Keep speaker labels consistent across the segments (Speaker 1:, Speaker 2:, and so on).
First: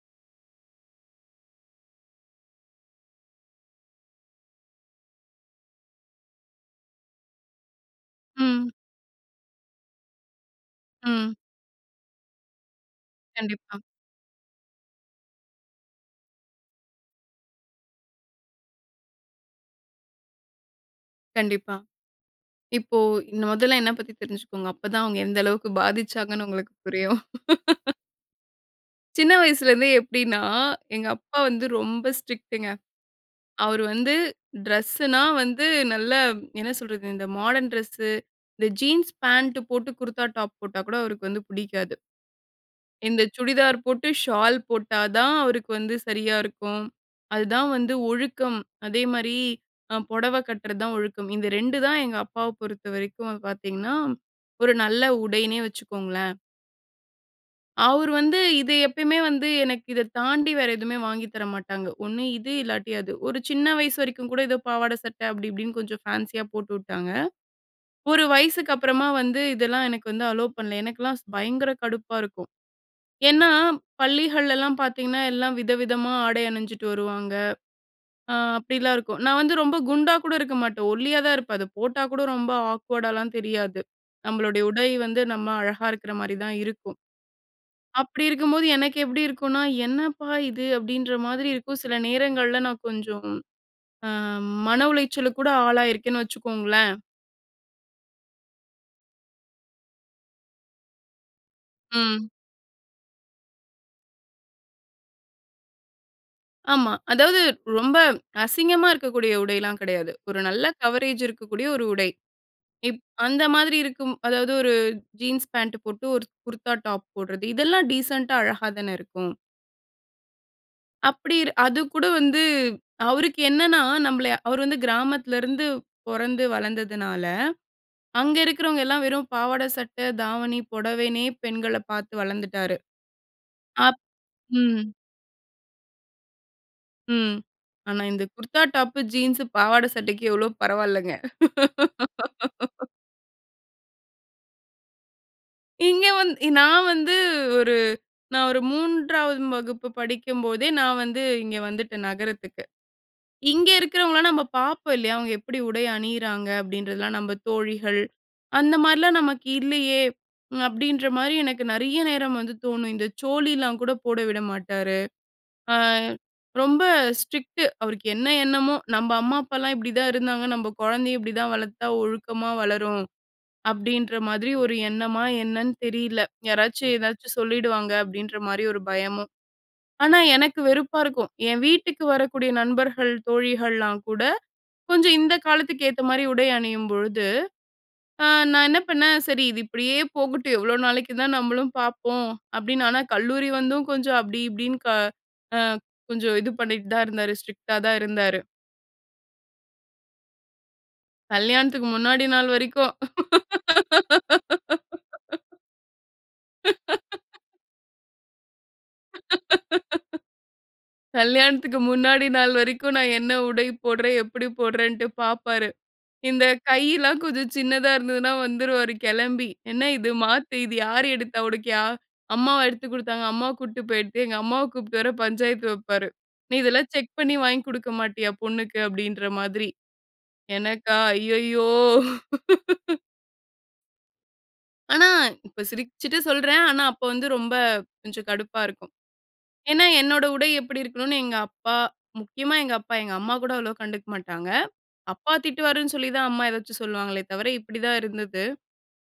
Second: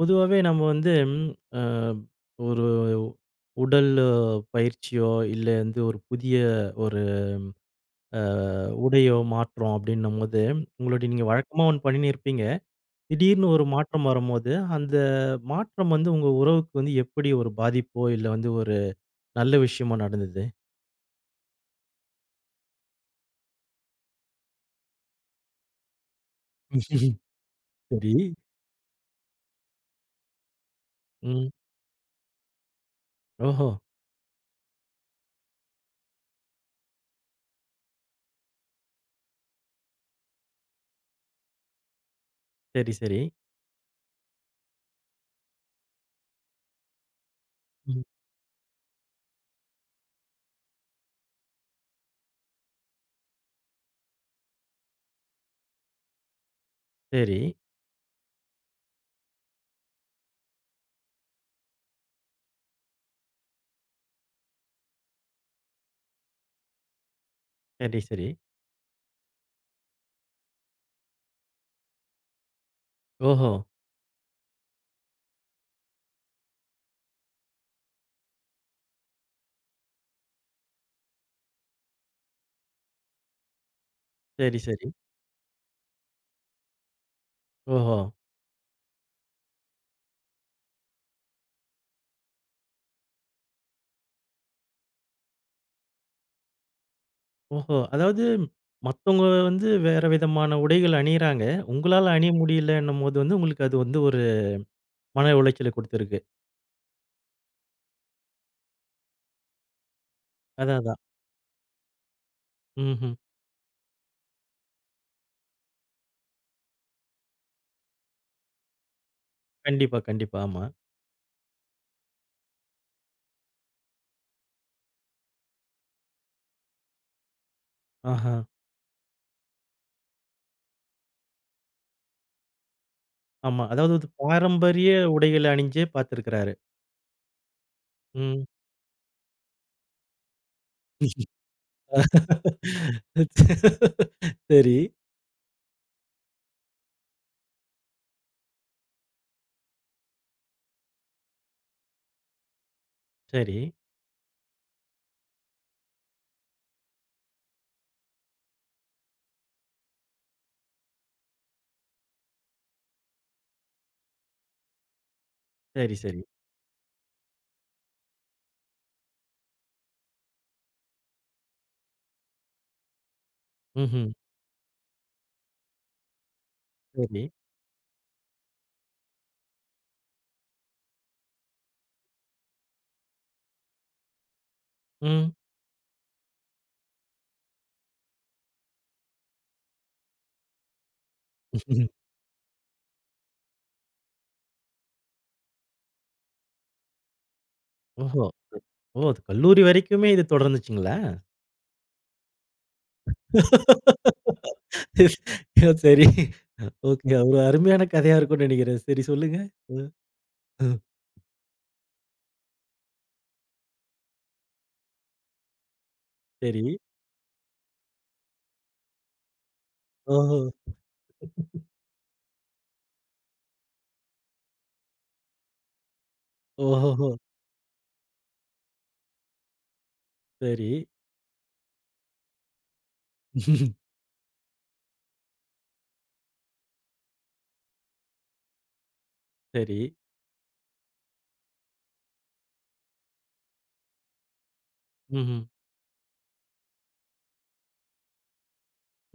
Speaker 1: பொதுவாவே நம்ம வந்து, ம் ஆ, ஒரு உடல் பயிற்சியோ, இல்ல எந்த ஒரு புதிய ஒரு ஆ
Speaker 2: ம்.
Speaker 1: உடையோ மாற்றம் அப்படின்னம்போது, உங்களுடைய நீங்க
Speaker 2: ம்.
Speaker 1: வழக்கமா ஒன்னு பண்ணினிருப்பீங்க. திடீர்னு ஒரு
Speaker 2: கண்டிப்பா.
Speaker 1: மாற்றம் வரும்போது, அந்த மாற்றம் வந்து உங்க உறவுக்கு வந்து எப்படி ஒரு பாதிப்போ இல்ல, வந்து ஒரு நல்ல விஷயமோ நடந்தது?
Speaker 2: கண்டிப்பா. இப்போ இந்த மொதல்ல என்ன பத்தி தெரிஞ்சுக்கோங்க. அப்பதான் அவங்க எந்த அளவுக்கு பாதிச்சாங்கன்னு உங்களுக்கு புரியும்.
Speaker 1: சரி.
Speaker 2: சின்ன வயசுலேருந்து எப்டின்னா, எங்கப்பா
Speaker 1: ம்.
Speaker 2: வந்து ரொம்ப ஸ்ட்ரிக்ட்ங்க.
Speaker 1: ஓஹோ!
Speaker 2: அவரு வந்து டிரெஸ்னா வந்து நல்ல என்ன சொல்றது? இந்த மாடர்ன் டிரெஸ்ஸு, இந்த ஜீன்ஸ் பாண்ட் போட்டு குர்தா டாப் போட்டா கூட அவருக்கு வந்து புடிக்காது.
Speaker 1: சரி, சரி.
Speaker 2: இந்த சுடிதார் போட்டு ஷால் போட்டா தான் அவருக்கு வந்து சரியா இருக்கும். அதுதான் வந்து
Speaker 1: ம்.
Speaker 2: ஒழுக்கம். அதே மாரி அ பொடவ கட்டுறது தான் ஒழுக்கம். இந்த 2 தான் எங்கப்பாவ பொறுத்தவரைக்கும் பார்த்தீங்கன்னா, ஒரு நல்ல உடைன்னே வச்சுக்கோங்களேன்.
Speaker 1: சரி.
Speaker 2: அவரு வந்து இது எப்பயுமே வந்து எனக்கு இத தாண்டி வேற எதுவுமே வாங்கி தர மாட்டாங்க. ஒண்ணு இது இல்லாட்டி அது. ஒரு சின்ன வயசு வரைக்கும் கூட ஏதோ பாவாட, சட்ட அப்படி இப்படின்னு கொஞ்சம் ஃபேன்ஷியா போட்டுவிட்டாங்க.
Speaker 1: சரி,
Speaker 2: ஒரு
Speaker 1: சரி.
Speaker 2: வயசுக்கு அப்புறமா வந்து இதெல்லாம் எனக்கு வந்து அலோ பண்ணல. எனக்கெல்லாம் பயங்கர கடுப்பா இருக்கும். ஏன்னா,
Speaker 1: ஓஹோ!
Speaker 2: பள்ளிகள்ளெல்லா பார்த்தீங்கன்னா, எல்லா வித, விதமா ஆடை அணிஞ்சிட்டு வருவாங்க. ஆ அப்படிலாம் இருக்கும். நான் வந்து ரொம்ப குண்டா கூட இருக்க மாட்டேன். ஒல்லியா தான் இருப்பேன். அத போட்டா கூட ரொம்ப ஆக்வர்டாலாம் தெரியாது.
Speaker 1: சரி,
Speaker 2: நம்மளுடைய உடை
Speaker 1: சரி.
Speaker 2: வந்து நம்ம அழகா இருக்கிற மாதிரி தான் இருக்கும்.
Speaker 1: ஓஹோ!
Speaker 2: அப்படி இருக்கும்போது எனக்கு எப்டி இருக்கும்னா, "என்னப்பா இது" அப்படின்ற மாதிரி இருக்கும். சில நேரங்கள்ல நான் கொஞ்சம் ஆ மன உளைச்சலுக்கு கூட ஆளாயிருக்கேன்னு வச்சுக்கோங்களேன்.
Speaker 1: ஓஹோ! அதாவது மத்தவுங்க வந்து வேற விதமான உடைகள் அணியிறாங்க. உங்களால
Speaker 2: ம்.
Speaker 1: அணிய முடியில்லன்னும் போது வந்து உங்களுக்கு அது வந்து ஒரு மன உளைச்சலை குடுத்திருக்கு.
Speaker 2: ஆமா. அதாவது ரொம்ப அசிங்கமா இருக்கக்கூடிய உடைலாம் கெடையாது. ஒரு நல்ல
Speaker 1: அதான் அதான்.
Speaker 2: கவரேஜ் இருக்கக்கூடிய ஒரு உடை. இப்
Speaker 1: ம்ஹ்ம்.
Speaker 2: அந்த மாதிரி இருக்கும். அதாவது ஒரு ஜீன்ஸ் பாண்ட் போட்டு ஒரு குர்தா டாப் போடுறது இதெல்லாம் டீசென்ட்டா அழகா தானே இருக்கும்?
Speaker 1: கண்டிப்பா, கண்டிப்பா. ஆமா.
Speaker 2: அப்டிரு அது கூட வந்து அவருக்கு என்னனா நம்மளய அவர் வந்து கிராமத்தில இருந்து பொறந்து வளர்ந்ததனால. அங்க
Speaker 1: ஆஹா.
Speaker 2: இருக்கிறவங்க எல்லாம் வெறும் பாவாட சட்ட, தாவணி, புடவைனே பெண்களப் பார்த்து வளர்ந்துட்டாரு.
Speaker 1: ஆமா.
Speaker 2: அப்
Speaker 1: அதாவது
Speaker 2: ம்.
Speaker 1: பாரம்பரிய உடைகள அணிஞ்சே பார்த்திருக்கிறாரு.
Speaker 2: ம். ஆனா, இந்த
Speaker 1: ம்.
Speaker 2: குர்தா டாப்பு, ஜீன்ஸ், பாவாடை சட்டைக்கு எவ்வளோ பரவால்லங்க.
Speaker 1: சரி.
Speaker 2: இங்கே வந்து நான் வந்து ஒரு நான் ஒரு 3வது வகுப்பு படிக்கும்போதே நான் வந்து இங்க வந்துட்டேன் நகரத்துக்கு. இங்க
Speaker 1: சரி.
Speaker 2: இருக்கிறவங்களலாம் நம்ம பார்ப்போம் இல்லையா? அவங்க எப்டி உடை அணியிறாங்க அப்டின்றதலாம் நம்ம தோழிகள் அந்த மாரிலாம் நமக்கு இல்லையே. அப்டின்ற மாரி எனக்கு நறைய நேரம் வந்து தோணும் இந்த சோழில கூட போட விட மாட்டாரு. ஆ,
Speaker 1: சரி, சரி.
Speaker 2: ரொம்ப ஸ்ட்ரிக்ட் அவருக்கு என்ன எண்ணமோ. நம்ப அம்மா அப்பாலாம் இப்டிதான் இருந்தாங்க நம்ப குழந்தையை இப்டி தான் வளர்த்தா ஒழுக்கமா வளரும்
Speaker 1: ம்ஹ்ம்.
Speaker 2: அப்டின்ற மாதிரி ஒரு எண்ணமா என்னன்னு தெரில. யாராச்சு ஏதாச்சு
Speaker 1: சரி.
Speaker 2: சொல்லிடுவாங்க அப்டின்ற மாரி ஒரு பயமும். ஆனா, எனக்கு வெறுப்பா இருக்கும் என் வீட்டுக்கு வரக்கூடிய நண்பர்கள், தோழிகள்லாம் கூட கொஞ்சம்
Speaker 1: ம்.
Speaker 2: இந்த காலத்துக்கு ஏத்த மாரி உடை அணியும்பொழுது. ஆ நான் என்ன பண்ணேன் சரி இது இப்டியே போகட்டும் எவ்வளோ நாளைக்கு தான் நம்மளும் பார்ப்போம் அப்டின்னு. ஆனா கல்லூரி வந்தும் கொஞ்சம் அப்டி இப்டின்னு க அ கொஞ்சம் இது பண்ணிட்டு தான் இருந்தாரு ஸ்ட்ரிக்ட்டா தான்
Speaker 1: ஓஹோ!
Speaker 2: இருந்தாரு.
Speaker 1: ஓ கல்லூரி வரைக்குமே இது தொடர்ந்ததுச்சுங்களா?
Speaker 2: கல்யாணத்துக்கு முன்னாடி நாள் வரைக்கும்.
Speaker 1: சரி. ஒகே ஒரு அருமையான கதையா இருக்கும்னு நெனைக்கிறேன். சரி சொல்லுங்க. அஹ். ஆஹ்.
Speaker 2: கல்யாணத்துக்கு முன்னாடி நாள் வரைக்கும், நான் என்ன உடை போடுறேன் எப்டி போடுறேன்னுட்டு பார்ப்பாரு. இந்த
Speaker 1: சரி.
Speaker 2: கையெல்லாம் கொஞ்சம் சின்னதா இருந்ததுனா வந்துருவாரு கிளம்பி என்ன இது
Speaker 1: ஓஹோ!
Speaker 2: மாத்து இது யாரு எடுத்தா உனக்குயா, அம்மாவா எடுத்துக் குடுத்தாங்க? அம்மா கூட்டிட்டு போயி எடுத்திய எங்க அம்மாவ கூப்பிட்டு வர பஞ்சாயத்து வைப்பாரு. நீ இதெல்லாம் செக்
Speaker 1: ஓஹோஹோ!
Speaker 2: பண்ணி வாங்கி குடுக்க மாட்டியா பொண்ணுக்கு அப்டின்ற மாதிரி.
Speaker 1: சரி.
Speaker 2: எனக்கா ஐயயோ! ஆனா இப்ப சிரிச்சிட்டு சொல்றேன். ஆனா அப்ப வந்து ரொம்ப கொஞ்சம் கடுப்பா இருக்கும். ஏன்னா,
Speaker 1: சரி.
Speaker 2: என்னோட உடை எப்படி இருக்கணுனு எங்க அப்பா, முக்கியமா எங்க அப்பா, எங்க அம்மா கூட அவ்வளோ கண்டுக்க மாட்டாங்க. "அப்பா
Speaker 1: ம்ஹம்.
Speaker 2: திட்டுவாரு"ன்னு சொல்லி தான் அம்மா ஏதாச்சும் சொல்லுவாங்களே தவிர இப்படிதான் இருந்தது.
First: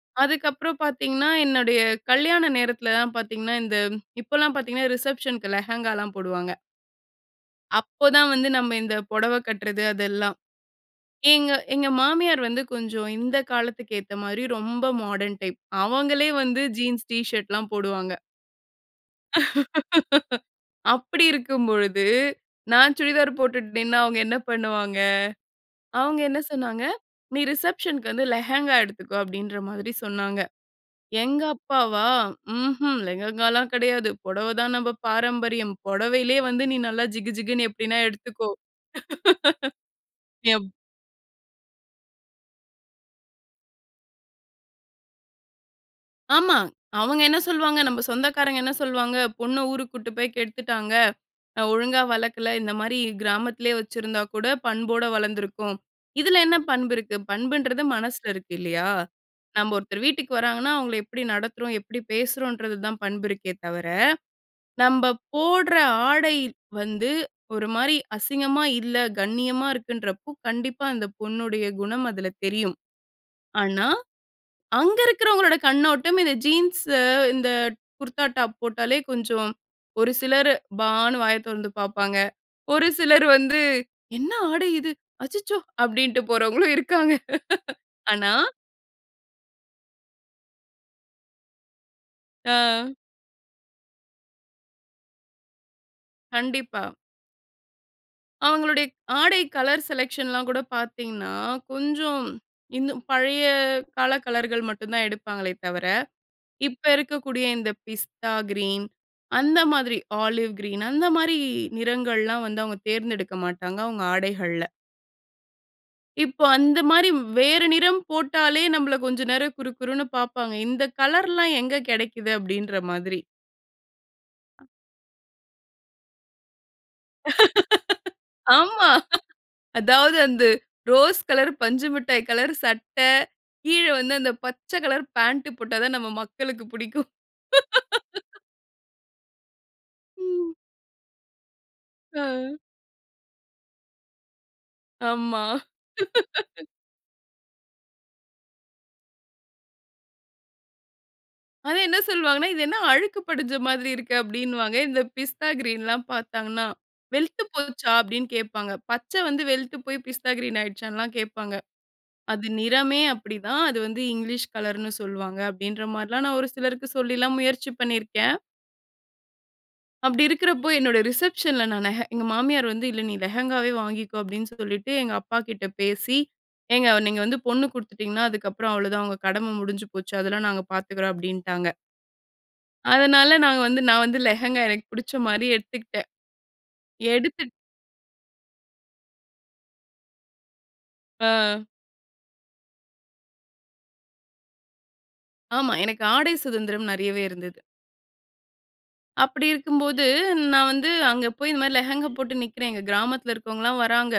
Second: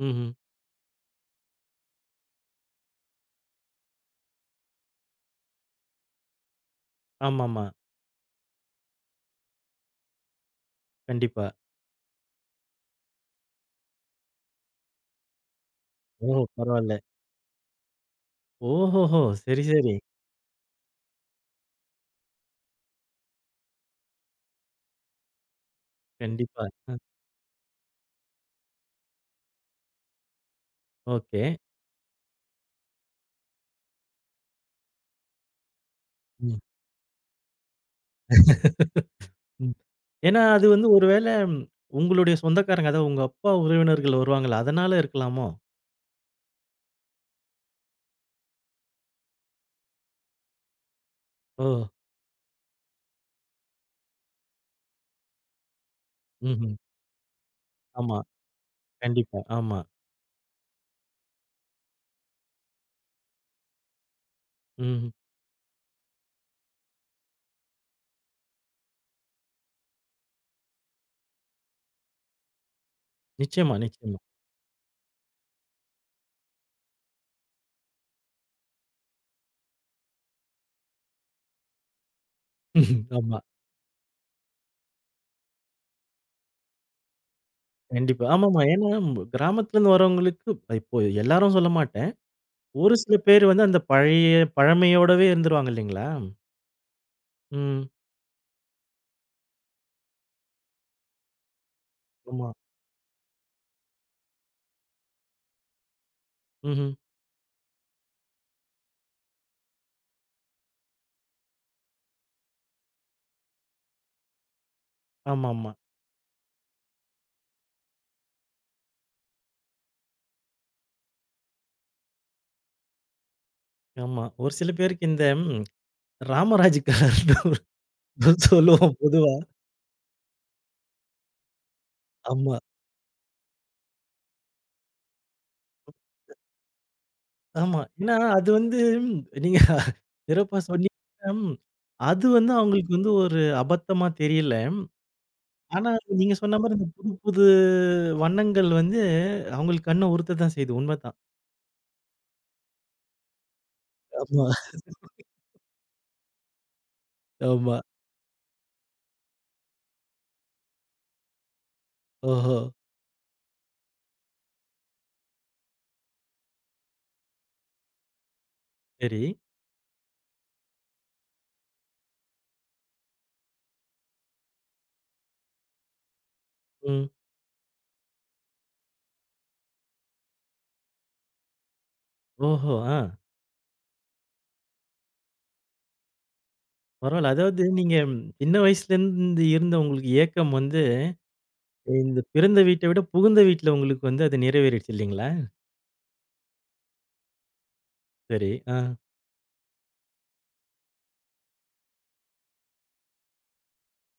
Speaker 1: ம்ஹம்.
Speaker 2: அதுக்கப்புறம் பார்த்திங்கன்னா, என்னுடைய கல்யாண நேரத்துலலாம் பார்த்திங்கன்னா, இந்த இப்போலாம் பார்த்திங்கன்னா, ரிசப்ஷனுக்கு லெஹெங்காலாம் போடுவாங்க.
Speaker 1: ஆமாம்மா.
Speaker 2: அப்போதான் வந்து நம்ம இந்த புடவ கட்டுறது அதெல்லாம்.
Speaker 1: கண்டிப்பா.
Speaker 2: ஏங்க எங்க மாமியார் வந்து கொஞ்சம் இந்த காலத்துக்கு ஏத்த மாரி ரொம்ப மாடர்ன் டைப்,
Speaker 1: ஓ!
Speaker 2: அவங்களே வந்து
Speaker 1: பரவாயில்ல.
Speaker 2: ஜீன்ஸ் டிஷர்ட்லாம் போடுவாங்க.
Speaker 1: ஓஹோஹோ! சரி சரி.
Speaker 2: அப்படி இருக்கும் பொழுது, நான் சுடிதார் போட்டுட்டு நின்னா அவங்க என்ன பண்ணுவாங்க? அவங்க என்ன
Speaker 1: கண்டிப்பா.
Speaker 2: சொன்னாங்க,
Speaker 1: அஹ்.
Speaker 2: "நீ ரிசப்ஷன்க்கு வந்து லெஹெங்கா எடுத்துக்கோ" அப்படின்ற மாதிரி சொன்னாங்க, எங்கள்
Speaker 1: ஓகே.
Speaker 2: அப்பாவா? ம்ஹம், "லெகங்கால்லாம் கெடையாது. பொடவை தான் நம்ப பாரம்பரியம். பொடவையிலயே
Speaker 1: ம்.
Speaker 2: வந்து நீ நல்லா ஜிகுஜிகுன்னு எப்டினா எடுத்துக்கோ"
Speaker 1: ம். ஏன்னா அது
Speaker 2: எப்
Speaker 1: வந்து ஒரு வேளை, உங்களுடைய சொந்தக்காரங்க, அதா உங்க அப்பா உறவினர்கள் வருவாங்கள்ல, அதனால இருக்கலாமோ?
Speaker 2: ஆமா. அவங்க என்ன சொல்வாங்க? நம்ம சொந்தக்காரங்க என்ன சொல்வாங்க? "பொண்ண ஊருக்கு கூட்டிட்டு போய் கெடுத்துட்டாங்க. அ
Speaker 1: ஓ!
Speaker 2: ஒழுங்கா வளக்கல. இந்த மாரி கிராமத்திலேயே வச்சிருந்தா கூட பண்போட வளர்ந்துருக்கும்." இதில என்ன
Speaker 1: ம்ஹ்ம்.
Speaker 2: பண்பு இருக்கு? பண்புன்றது
Speaker 1: ஆமா.
Speaker 2: மனசில இருக்கு, இல்லையா?
Speaker 1: கண்டிப்பா.
Speaker 2: நம்ப,
Speaker 1: ஆமா.
Speaker 2: ஒருத்தர் வீட்டுக்கு வர்றாங்கன்னா, அவங்கள எப்படி நடத்துறோம்? எப்படி பேசுறோம்ன்றது தான் பண்பு இருக்கே தவிர.
Speaker 1: ம், ம்.
Speaker 2: நம்ப போடற ஆடை வந்து, ஒரு மாரி அசிங்கமா இல்ல, கண்ணியமா இருக்குன்றப்போ, கண்டிப்பா அந்த பொண்ணுடைய குணம் அதில தெரியும்.
Speaker 1: நிச்சயமா.
Speaker 2: ஆனா,
Speaker 1: நிச்சயமா.
Speaker 2: அங்கிருக்கறவங்களோட கண்ணோட்டம், இந்த ஜீன்ஸ் இந்த குர்தா டாப் போட்டாலே கொஞ்சம் ஒரு சிலர் பான்னு வாய திறந்து பாப்பாங்க. ஒரு சிலர்
Speaker 1: ஆமா.
Speaker 2: வந்து, "என்ன ஆடை இது? அச்சச்சோ!" அப்படின்டு போறவங்களும் இருக்காங்க.
Speaker 1: கண்டிப்பா.
Speaker 2: ஆனா
Speaker 1: ஆமாமா. ஏனா ம் கிராமத்தில இருந்து வரவங்களுக்கு இப் இப்ப எல்லாரும் சொல்லமாட்டேன்.
Speaker 2: ஆ.
Speaker 1: ஒரு சில பேர் வந்து அந்த பழைய பழமையோடவே இருந்துருவாங்க. இல்லைங்களா?
Speaker 2: கண்டிப்பா.
Speaker 1: ம்.
Speaker 2: அவங்களுடைய க் ஆடை கலர் செலக்க்ஷன்லாம் கூட பார்த்தீங்கன்னா, கொஞ்சம்
Speaker 1: ஆமா.
Speaker 2: இன்னும் பழைய கால கலர்கள் மட்டும் தான் எடுப்பாங்களே தவிர. இப்போ
Speaker 1: ம்ஹ்ம்.
Speaker 2: இருக்கக்கூடிய இந்த பிஸ்தா கிரீன் அந்த மாதிரி ஆலிவ் கிரீன் அந்த மாதிரி நிறங்கள்லாம் வந்து அவங்க தேர்ந்தெடுக்க மாட்டாங்க, அவங்க ஆடைகள்ல.
Speaker 1: ஆமாம்மா.
Speaker 2: இப்போ அந்த மாரி வேறு நிறம் போட்டாலே நம்மள கொஞ்சம் நேரம் குரு குருன்னு பார்ப்பாங்க. "இந்த கலர்லாம் எங்க கெடைக்குது?" அப்படின்ற மாதிரி.
Speaker 1: ஆமா. ஒரு சில பேருக்கு இந்த ராமராஜ் கலர்ன்னு
Speaker 2: ஆமா.
Speaker 1: சொல்லுவோம் பொதுவா.
Speaker 2: அதாவது, அந்த ரோஸ் கலர், பஞ்சு மிட்டாய் கலர்
Speaker 1: ஆமா.
Speaker 2: சட்ட கீழ வந்து அந்த பச்ச கலர் பேண்ட் போட்டா தான் நம்ம மக்களுக்கு பிடிக்கும்.
Speaker 1: ஆமா. ஏன்னா, அது வந்து நீங்க
Speaker 2: ம்.
Speaker 1: சிறப்பா சொன்னீங்க. அது வந்து
Speaker 2: அஹ்.
Speaker 1: அவங்களுக்கு வந்து ஒரு அபத்தமா தெரியல.
Speaker 2: ஆம்மா.
Speaker 1: ஆனா, நீங்க சொன்ன மாரி இந்த புது, புது வண்ணங்கள் வந்து அவங்களுக்கு கண்ண உருத்தத்தான் செய்யுது உண்மதான்.
Speaker 2: அது என்ன சொல்வாங்கன்னா," இது என்ன அழுக்கு படிஞ்ச மாதிரி இருக்கு?"
Speaker 1: ஆமா.
Speaker 2: அப்படின்னுவாங்க. இந்த பிஸ்தா கிரீன்லாம் பார்த்தாங்கன்னா. "வெழுத்து
Speaker 1: ஆமா.
Speaker 2: போச்சா" அப்படின்னு கேட்பாங்க. பச்ச வந்து வெழுத்து போய் பிஸ்தா கிரீன் ஆகிடுச்சான்னுலாம் கேட்பாங்க. அது
Speaker 1: ஓஹோ!
Speaker 2: நிறமே அப்படிதான். அது வந்து இங்கிலீஷ் கலர்ன்னு சொல்வாங்க அப்படின்ற மாரிலாம் நான் ஒரு சிலருக்கு சொல்லிலாம் முயற்சி பண்ணியிருக்கேன்.
Speaker 1: சரி.
Speaker 2: அப்படி இருக்கறப்போ என்னோட ரிசப்ஷன்ல நான் நெஹெ எங்க மாமியார் வந்து, "இல்ல நீ லெஹெங்காவே வாங்கிக்கோ" அப்படீன்னு சொல்லிட்டு எங்க அப்பா கிட்ட பேசி. "ஏங்க
Speaker 1: ம்.
Speaker 2: நீங்க வந்து பொண்ணு குடுத்துட்டீங்கன்னா, அதுக்கப்புறம் அவ்வளோதான். உங்க கடம முடிஞ்சு போச்சு. அதெல்லாம் நாங்க பார்த்துக்கிறோம்" அப்டின்ட்டாங்க.
Speaker 1: ஓஹோ! அ.
Speaker 2: அதனால நாங்க வந்து நான் வந்து, லெகங்கா. எனக்கு புடிச்ச மாரி எடுத்துகிட்டேன்.
Speaker 1: பரவால்ல.
Speaker 2: எடுத்துட்
Speaker 1: அதாவது நீங்க இன்ன வயசுலேந்து, இருந்த உங்களுக்கு ஏக்கம் வந்து,
Speaker 2: ஆ.
Speaker 1: இந்த பிறந்த வீட்ட விட, புகுந்த வீட்ல, உங்களுக்கு வந்து, அது நிறைவேறிடுச்சு. இல்லைங்களா?
Speaker 2: ஆமா, எனக்கு ஆடை சுதந்திரம், நெறையவே இருந்தது.
Speaker 1: சரி. ஆ.
Speaker 2: அப்டி இருக்கும்போது, நான் வந்து அங்க போய், இந்த மாரி லெகங்கா போட்டு நிக்குறேன். எங்க கிராமத்தில இருக்கிறவங்கலாம் வர்றாங்க.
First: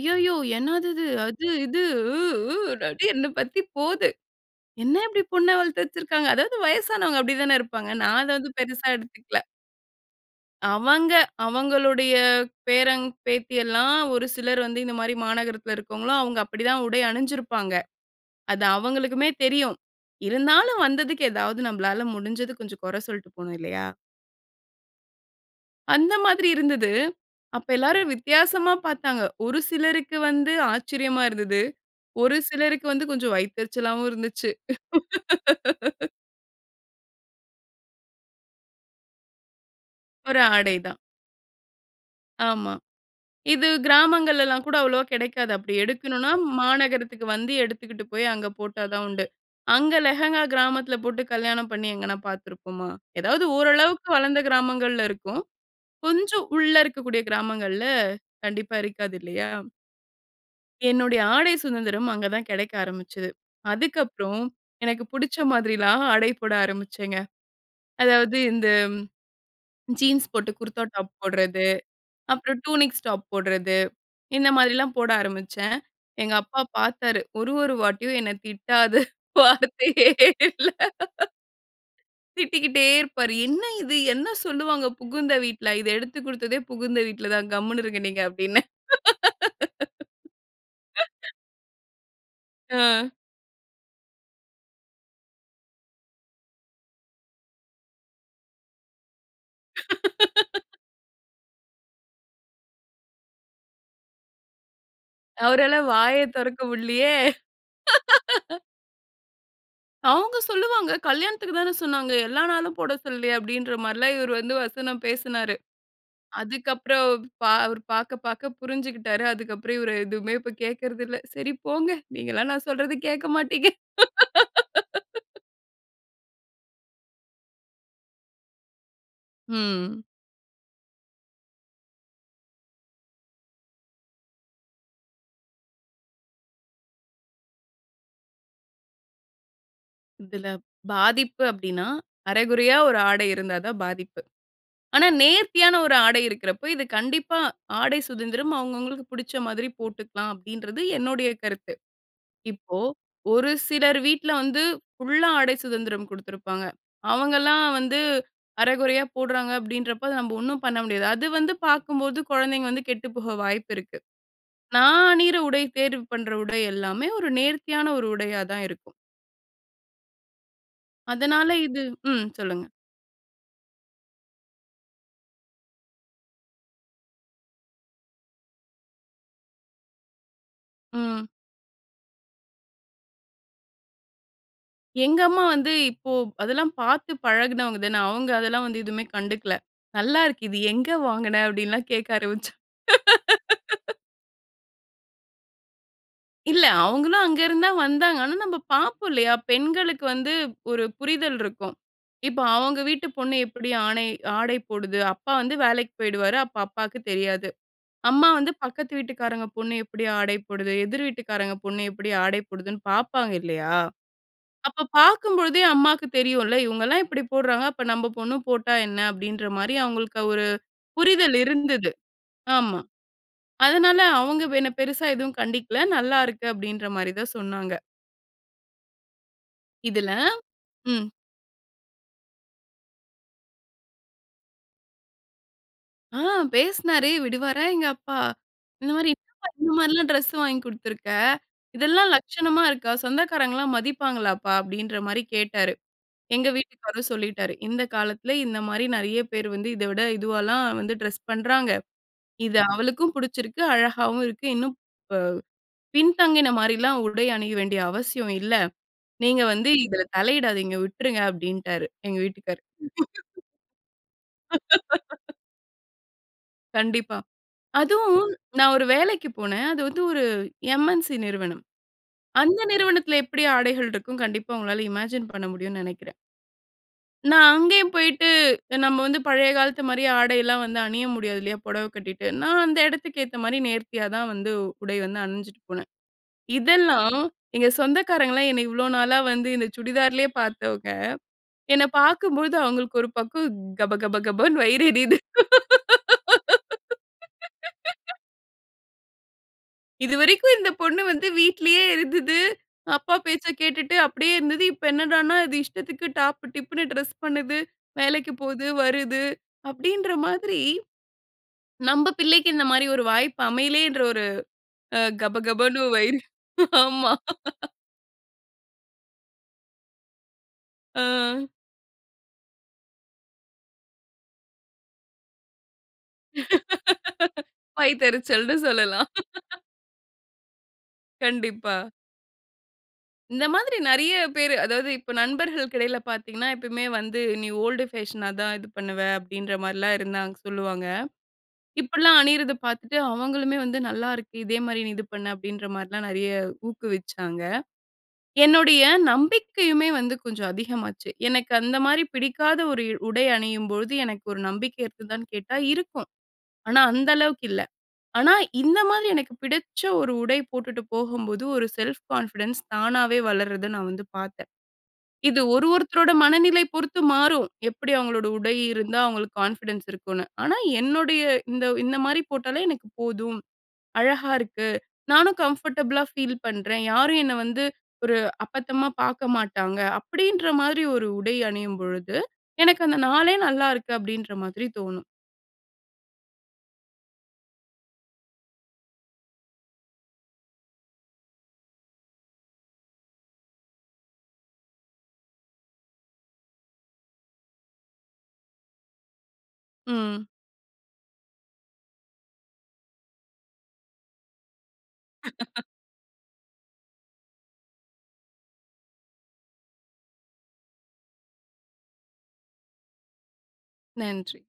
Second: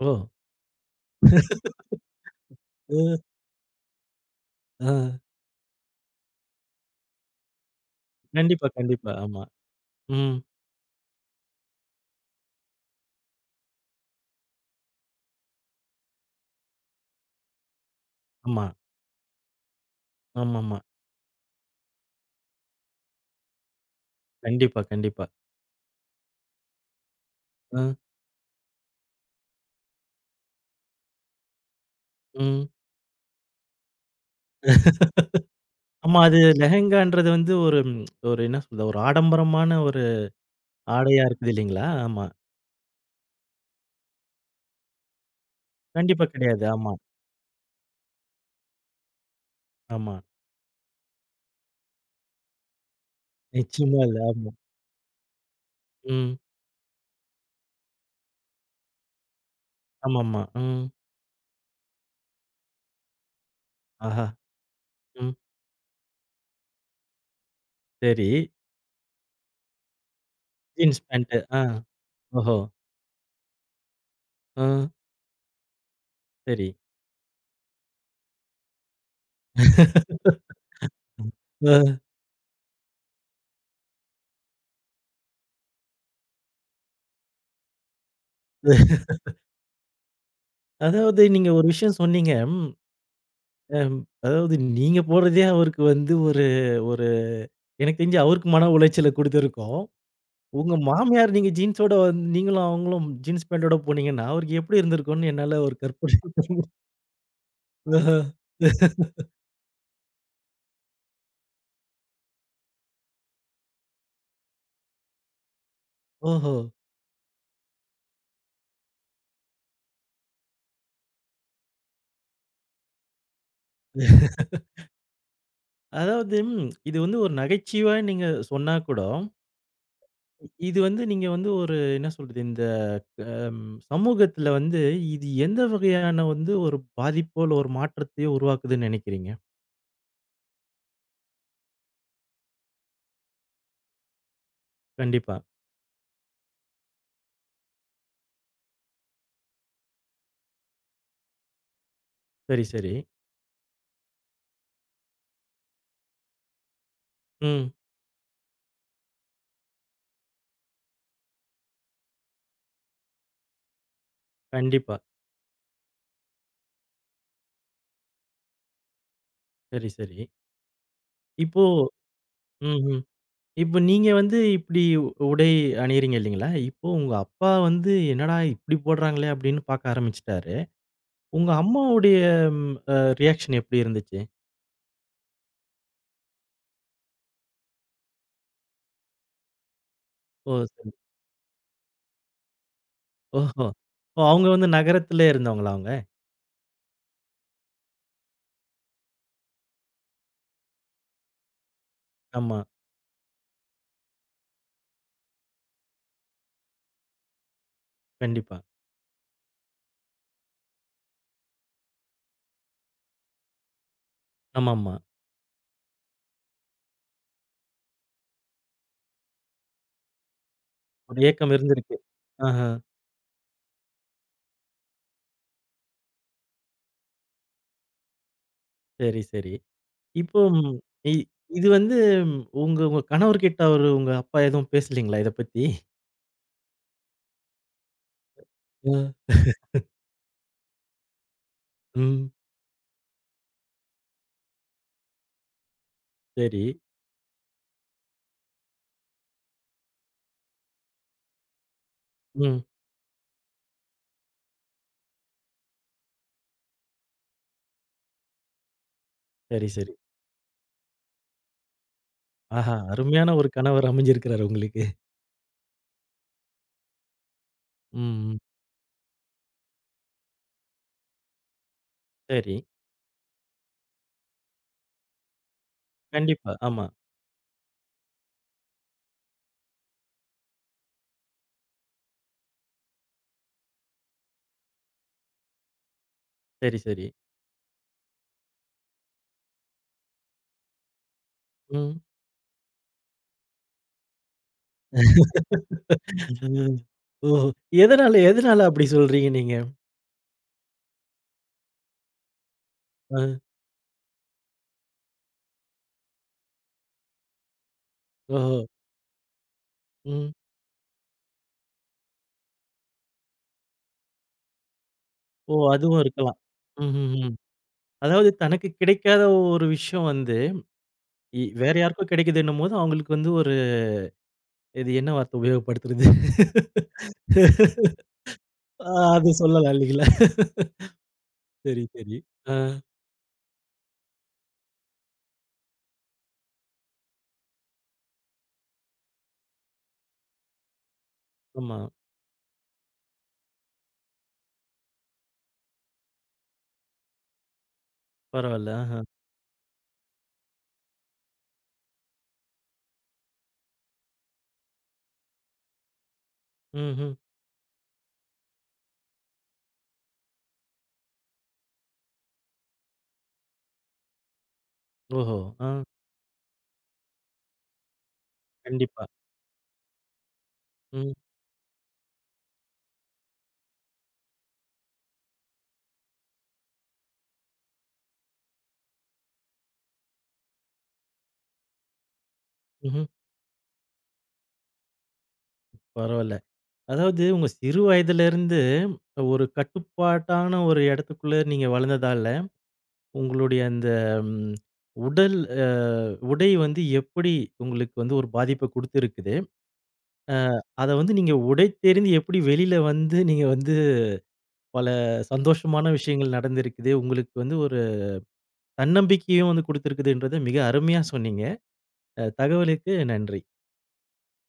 Speaker 1: ஓ!
Speaker 2: என்னாதிது, அது, இது, உ உ, டடி,
Speaker 1: அ.
Speaker 2: என்ன பத்தி போது. என்ன
Speaker 1: ஆ.
Speaker 2: இப்டி பொண்ண வளத்து வச்சுருக்குறாங்க? அதாவது வயசானவங்க அப்டி தான, இருப்பாங்க. நான் அத வந்து,
Speaker 1: கண்டிப்பா,
Speaker 2: பெருசா
Speaker 1: கண்டிப்பா.
Speaker 2: எடுத்துக்கல.
Speaker 1: ஆமா. ம்.
Speaker 2: அவங்க அவங்களுடைய பேரன், பேத்தி எல்லாம் ஒரு சிலர் வந்து இந்த மாரி மாநகரத்தில இருக்கிறவங்களும் அவங்க அப்டி தான் உடை அணுஞ்சுருப்பாங்க. அது
Speaker 1: ஆமா.
Speaker 2: அவங்களுக்குமே தெரியும்.
Speaker 1: ஆமாமா.
Speaker 2: இருந்தாலும் வந்ததுக்கு ஏதாவது நம்மளால முடுஞ்சது கொஞ்சம், கொற சொல்ட்டு போணும். இல்லையா?
Speaker 1: கண்டிப்பா, கண்டிப்பா.
Speaker 2: அந்த மாதிரி இருந்தது. அப்ப
Speaker 1: அ.
Speaker 2: எல்லாரும் வித்தியாசமா பாத்தாங்க. ஒரு சிலருக்கு வந்து, ஆச்சரியமா இருந்தது. ஒரு
Speaker 1: ம்.
Speaker 2: சிலருக்கு வந்து, கொஞ்சம் வயித்தெரிச்சலாவும் இருந்துச்சு.
Speaker 1: ஆமா. அது லெஹெங்கான்றது வந்து, ஒரு ஒரு என்ன சொல்றது? ஒரு ஆடம்பரமான ஒரு
Speaker 2: ஒரு ஆடை தான்.
Speaker 1: ஆடையா, இருக்குதுல்லைங்களா? ஆமா.
Speaker 2: ஆமா. இது கிராமங்கள்லலாம் கூட அவ்வளவா கெடைக்காது. அப்டி
Speaker 1: கண்டிப்பா,
Speaker 2: எடுக்கணுனா
Speaker 1: கெடையாது. ஆமா.
Speaker 2: மாநகரத்துக்கு வந்து, எடுத்துக்கிட்டு போய் அங்க போட்டா தான் உண்டு. அங்க
Speaker 1: ஆமா.
Speaker 2: லெஹங்கா கிராமத்தில போட்டு கல்யாணம் பண்ணி எங்கனா பாத்துருப்போமா? எதாவது,
Speaker 1: நிச்சியமா
Speaker 2: ஓரளவுக்கு
Speaker 1: இல்ல.
Speaker 2: வளந்த
Speaker 1: ஆமா.
Speaker 2: கிராமங்கள்ல இருக்கும். கொஞ்ச
Speaker 1: ம்.
Speaker 2: உள்ள இருக்கக்கூடிய கிராமங்கள்ல, கண்டிப்பா இருக்காது. இல்லையா?
Speaker 1: ஆமாமா. ம்.
Speaker 2: என்னுடைய ஆடை சுதந்திரம் அங்க தான் கெடைக்க ஆரம்பிச்சுது.
Speaker 1: ஆஹா!
Speaker 2: அதுக்கப்புறம், எனக்கு
Speaker 1: ம்.
Speaker 2: புடிச்ச மாதிரில்லாம் ஆடை போட ஆரம்பிச்சேங்க.
Speaker 1: சேரி.
Speaker 2: அதாவது இந்த ஜீன்ஸ் போட்டு, குர்தா
Speaker 1: ஜீன்ஸ்
Speaker 2: டாப்
Speaker 1: பேண்டு. ஆ,
Speaker 2: போட்றது.
Speaker 1: ஓஹோ!
Speaker 2: அப்புறம், டூனிக்ஸ் டாப் போட்றது. இந்த
Speaker 1: ம்.
Speaker 2: மாதிரில்லாம் போட ஆரம்பிச்சேன். எங்க அப்பா
Speaker 1: சரி.
Speaker 2: பாத்தாரு. ஒரு ஒரு வாட்டியும், என்ன திட்டாத வார்த்தயே இல்ல.
Speaker 1: ஆ.
Speaker 2: திட்டிக்கிட்டே இருப்பாரு. "என்ன இது? என்ன சொல்லுவாங்க, புகுந்த வீட்ல?" "இத எடுத்துக் குடுத்ததே புகுந்த வீட்ல தான். கம்முனு இருங்க, நீங்க." அப்படின்னேன்.
Speaker 1: அதாவது, நீங்க ஒரு விஷயம் சொன்னீங்க. அம்.
Speaker 2: ஆ.
Speaker 1: அம். அதாவது, நீங்க போட்றதே அவருக்கு வந்து, ஒரு ஒரு எனக்கு தெருஞ்சு, அவருக்கு மன உளைச்சல குடுத்திருக்கும். உங்க மாமியார், நீங்க ஜீன்ஸ் ஓட வந் நீங்களும் அவுங்களும் ஜீன்ஸ் பேண்டோட போனீங்கன்னா, அவருக்கு எப்படி இருந்திருக்கும்னு என்னால
Speaker 2: அவரால
Speaker 1: ஒரு கற்பனை
Speaker 2: வாயே
Speaker 1: பண்
Speaker 2: தொறக்க முடில்லயே.
Speaker 1: ஆஹா.
Speaker 2: "அவுங்க சொல்லுவாங்க, கல்யாணத்துக்கு தான சொன்னாங்க. எல்லா நாளும் போட சொல்லலையே!" அப்படின்ற மாரில்லாம் இவர் வந்து வசனம் பேசுனாரு.
Speaker 1: ஓஹோ!
Speaker 2: அதுக்கு அப்புறம் பா அவர் பாக்க பாக்க புருஞ்சுகிட்டாரு. அதுக்கு அப்புறம், இவர் எதுவுமே இப்ப கேக்குறதில்ல. "சரி போங்க! நீங்கல்லாம் நான் சொல்றத கேக்க மாட்டீங்க."
Speaker 1: அதாவது ம் இது வந்து ஒரு நகைச்சுவயா நீங்க சொன்னா கூடோ
Speaker 2: ம்.
Speaker 1: இது வந்து நீங்க வந்து ஒரு என்ன சொல்றது? இந்த அம் சமூகத்தில வந்து இது எந்த வகையான வந்து ஒரு பாதிப்போ இல்ல ஒரு மாற்றத்தையோ உருவாக்குதுனு நெனைக்கிறீங்க?
Speaker 2: இதில பாதிப்பு அப்டின்னா, அரைகுறையா ஒரு ஆடை இருந்தாதான் பாதிப்பு. ஆனா,
Speaker 1: கண்டிப்பா.
Speaker 2: நேர்த்தியான ஒரு ஆடை இருக்கிறப்போ இது கண்டிப்பா, ஆடை சுதந்திரம் அவங்கவங்களுக்கு புடிச்ச மாதிரி போட்டுக்கலாம். அப்டின்றது என்னோடைய கருத்து.
Speaker 1: சரி,
Speaker 2: இப்போ,
Speaker 1: சரி.
Speaker 2: ஒரு சிலர் வீட்ல வந்து, ஃபுல்லா ஆடை சுதந்திரம் குடுத்துருப்பாங்க. அவங்கலாம்
Speaker 1: ம்.
Speaker 2: வந்து, அரைகுறையா போடுறாங்க அப்டின்றப்போ நம்ம ஒண்ணும் பண்ண முடியாது. அது வந்து பார்க்கும்போது, குழந்தைங்க வந்து கெட்டு போக வாய்ப்பு இருக்கு.
Speaker 1: கண்டிப்பா.
Speaker 2: நான் அணியிற உடை, தேர்வு பண்ற உடை எல்லாமே ஒரு நேர்த்தியான ஒரு உடையா தான் இருக்கும்.
Speaker 1: சரி, சரி.
Speaker 2: அதனால
Speaker 1: இப்போ
Speaker 2: இது ம் சொல்லுங்க.
Speaker 1: ம்ஹ்ம். இப்ப, நீங்க வந்து இப்டி உ உடை அணியிறீங்க, இல்லைங்களா? இப்போ, உங்க அப்பா வந்து, "என்னடா இப்டி போடுறாங்களே!" அப்டீன்னு பார்க்க ஆரம்பிச்சுட்டாரு.
Speaker 2: ம்.
Speaker 1: உங்க அம்மாவுடைய ம் அ ரியாக்ஷன் எப்டி இருந்துச்சு?
Speaker 2: எங்க அம்மா வந்து இப்போ, அதெல்லாம் பார்த்து பழகுனவங்க தானே. அவங்க அதெல்லாம் வந்து, எதுவுமே கண்டுக்கல. "நல்லா இருக்கு.
Speaker 1: ஓ,
Speaker 2: இது
Speaker 1: சரி.
Speaker 2: எங்கே வாங்குன?" அப்டின்னுலாம் கேட்க ஆரம்பிச்சாங்.
Speaker 1: ஓஹோ! அவுங்க வந்து நகரத்திலே இருந்தவங்களா, அவுங்க?
Speaker 2: இல்ல. அவங்களும், அங்க இருந்து தான் வந்தாங்க. ஆனா, நம்ப பார்ப்போம் இல்லையா? பெண்களுக்கு வந்து ஒரு புரிதல் இருக்கும். இப்ப
Speaker 1: ஆமா.
Speaker 2: அவங்க வீட்டு பொண்ணு எப்டி ஆனை ஆடை போடுது. அப்பா வந்து வேலைக்கு போயிடுவாரு அப்ப அப்பாவுக்கு தெரியாது. அம்மா வந்து,
Speaker 1: கண்டிப்பா.
Speaker 2: பக்கத்து வீட்டுக்காரங்க பொண்ணு எப்டி ஆடை போடுது? எதிர் வீட்டுக்காரங்க பொண்ணு எப்டி ஆடை போடுதுன்னு பார்ப்பாங்க, இல்லையா? அப்ப
Speaker 1: ஆமாமா.
Speaker 2: பார்க்கும்பொழுதே அம்மாவுக்கு தெரியும்ல. "இவங்கலாம் இப்டி போடுறாங்க. அப்போ, நம்ம பொண்ணு போட்டா என்ன?" அப்டின்ற மாரி அவங்களுக்கு அ ஒரு
Speaker 1: ஒரு
Speaker 2: புரிதல்
Speaker 1: ஏக்கம்
Speaker 2: இருந்தது.
Speaker 1: இருந்திருக்கு. அஹ்ம்.
Speaker 2: ஆமா. அதனால, அவங்க என்ன பெருசா எதுவும் கண்டிக்கல. "நல்லா இருக்கு" அப்டின்ற மாரி தான் சொன்னாங்க.
Speaker 1: சரி, சரி.
Speaker 2: இதுல
Speaker 1: இப்போ ம்.
Speaker 2: ம்.
Speaker 1: இ இது வந்து, உங்க உங்க கணவர் கிட்ட, அவரு, உங்க அப்பா எதுவும் பேசலீங்களா, இதைப் பத்தி?
Speaker 2: ஆ பேசினாரு. விடுவாரா எங்க அப்பா! இந்த
Speaker 1: ம்.
Speaker 2: மாரி "என்னப்பா இந்த மாரிலாம் ட்ரெஸ் வாங்கி குடுத்துருக்க. இதெல்லாம்
Speaker 1: ம்.
Speaker 2: லட்சணமா இருக்கா? சொந்தக்காரங்கலாம் மதிப்பாங்களாப்பா?" அப்படின்ற மாரி கேட்டாரு. எங்க
Speaker 1: சரி.
Speaker 2: வீட்டுக்காரு சொல்லிட்டாரு. "இந்த காலத்தில, இந்த மாரி நெறைய பேரு வந்து, இத விட இதுவால்லாம் வந்து டிரெஸ் பண்றாங்க. இது
Speaker 1: ம்.
Speaker 2: அவளுக்கும் பிடிச்சிருக்கு, அழகாவும் இருக்கு. இன்னும் ப பின்தங்கின மாரிலாம் உடை அணிய வேண்டிய அவசியம் இல்ல. நீங்க வந்து
Speaker 1: சரி, சரி.
Speaker 2: இதுல தலையிடாதீங்க. விட்டுருங்க." அப்படீன்ட்டாரு, எங்க வீட்டுக்காரரு.
Speaker 1: ஆஹா! அருமையான ஒரு கணவர் அமைஞ்சிருக்கிறாரு, உங்களுக்கு.
Speaker 2: கண்டிப்பா.
Speaker 1: ம்.
Speaker 2: அதுவும்,
Speaker 1: ம்.
Speaker 2: நான் ஒரு வேலைக்கு போனேன். அது வந்து ஒரு MNC நிறுவனம். அந்த
Speaker 1: சரி.
Speaker 2: நிறுவனத்தில எப்படி ஆடைகள் இருக்கும்? கண்டிப்பா உங்களால இமேஜின் பண்ண முடியும்னு நினைக்கிறேன்.
Speaker 1: கண்டிப்பா. ஆமா.
Speaker 2: நான் அங்கேயும் போயிட்டு, நம்ம வந்து பழைய காலத்து மாரி ஆடைலாம் வந்து அணிய முடியாது இல்லையா? பொடவை கட்டிட்டு. நான் அந்த இடத்துக்கு ஏத்த மாரி நேர்த்தியா தான் வந்து, உடை வந்து அணிஞ்சிட்டு போனேன்.
Speaker 1: சரி, சரி.
Speaker 2: இதெல்லாம், எங்க சொந்தக்காரங்கல்லாம் என்னைய இவ்ளோ நாளா வந்து இந்த சுடிதார்லயே பார்த்தவங்க. என்ன
Speaker 1: ம்.
Speaker 2: பார்க்கும்போது அவங்களுக்கு ஒரு பக்கம் கப, கப, கபன்னு வயிறு எரியுது.
Speaker 1: ம் ஒஹோ! எதனால எதனால அப்படி சொல்றீங்க, நீங்க?
Speaker 2: "இதுவரைக்கும் இந்த பொண்ணு வந்து வீட்லயே இருந்தது. அப்பா
Speaker 1: ஆ.
Speaker 2: பேச்ச கேட்டுட்டு அப்டியே இருந்தது. இப்ப என்னடான்னா அது இஷ்டத்துக்கு டாப், டிப்ன்னு டிரெஸ் பண்ணுது. வேலைக்கு
Speaker 1: ஓஹோ!
Speaker 2: போது, வருது." அப்படீன்ற
Speaker 1: ம்.
Speaker 2: மாதிரி. நம்ப பிள்ளைக்கு இந்த மாரி ஒரு வாய்ப்பு அமையலேன்ற ஒரு அ
Speaker 1: ஓ!
Speaker 2: கபகபன்னு
Speaker 1: அதுவும்
Speaker 2: வயிறு.
Speaker 1: இருக்கலாம்.
Speaker 2: ஆமா.
Speaker 1: ம்ஹ்ஹ்ம். அதாவது தனக்கு கிடைக்காத ஒரு விஷயம் வந்து,
Speaker 2: ஆ
Speaker 1: இ வேற யாருக்கோ கெடைக்கிதுனும் போது. அவங்களுக்கு வந்து ஒரு இது என்ன வார்த்த உபயோகப்படுத்துறது.
Speaker 2: வயித்தெரிச்சல்ன்னு
Speaker 1: ஆ,
Speaker 2: சொல்லலாம்.
Speaker 1: அது சொல்லலா இல்லைங்களா?
Speaker 2: கண்டிப்பா.
Speaker 1: சரி, சரி. ஆ.
Speaker 2: இந்த மாதிரி நெறைய பேரு அதாவது இப்ப நண்பர்களுக்கு இடையில பார்த்தீங்கன்னா எப்பவுமே வந்து நீ ஓல்டு ஃபேஷனா தான் இது பண்ணுவ அப்டின்ற மாரிலா இருந்தாங்க சொல்லுவாங்க.
Speaker 1: ஆமா.
Speaker 2: இப்பலா அணியறத பார்த்துட்டு அவங்களுமே வந்து நல்லா இருக்கு. இதே மாரி நீ இது பண்ணு அப்டின்ற மாரிலாம். நெறைய ஊக்குவிச்சாங்க.
Speaker 1: பரவால்ல,
Speaker 2: என்னுடைய
Speaker 1: அஹ.
Speaker 2: நம்பிக்கையுமே வந்து கொஞ்சம் அதிகமாச்சு. எனக்கு அந்த மாரி பிடிக்காத ஒரு இ உடை அணியும்பொழுது எனக்கு ஒரு நம்பிக்கை இருக்குதான்னு கேட்டா இருக்கும். ஆனா, அந்த
Speaker 1: ம்ஹ்ம்.
Speaker 2: அளவுக்கு இல்ல. ஆனா, இந்த மாதிரி எனக்கு பிடிச்ச ஒரு உடை போட்டுட்டு போகும்போது ஒரு செல்ஃப் கான்ஃபிடன்ஸ் தானாவே வளர்றத நான் வந்து பார்த்தே.
Speaker 1: ஓஹோ!
Speaker 2: இது ஒரு,
Speaker 1: ஆ.
Speaker 2: ஒருத்தரோட மனநிலை பொறுத்து மாறும் எப்டி அவங்களோட உடை இருந்தா
Speaker 1: கண்டிப்பா.
Speaker 2: அவங்களுக்கு கான்ஃபிடன்ஸ் இருக்குனு. ஆனா,
Speaker 1: ம்.
Speaker 2: என்னுடைய இந்த இந்த மாரி போட்டாலே எனக்கு போதும். அழகா இருக்கு நானும் கம்ஃபர்டபுளா ஃபீல் பண்றேன். யாரும் என்ன வந்து ஒரு அப்பத்தமா பார்க்க மாட்டாங்க அப்படீன்ற மாதிரி ஒரு உடை அணியும்பொழுது, எனக்கு அந்த
Speaker 1: ம்ஹ்ம்.
Speaker 2: நாளே நல்லாருக்கு அப்டின்ற மாதிரி தோணும்.
Speaker 1: பரவால்ல. அதாவது உங்க சிறு வயதில இருந்து, ஒரு கட்டுப்பாட்டான ஒரு எடத்துக்குள்ள நீங்க வளர்ந்ததாலஉ, ங்களுடைய அந்த உடல் அ உடை வந்து எப்டி உங்களுக்கு வந்து ஒரு பாதிப்ப குடுத்திருக்குது.
Speaker 2: ம்.
Speaker 1: ஆ அத வந்து நீங்க உடைத்தெறிந்து எப்டி வெளியில வந்து, நீங்க வந்து பல சந்தோஷமான விஷயங்கள் நடந்திருக்குது. உங்களுக்கு வந்து ஒரு தன்னம்பிக்கையும் வந்து குடுத்திருக்கின்றது மிக அருமையா சொன்னீங்க. அ தகவலுக்கு நன்றி.
Speaker 2: நன்றி.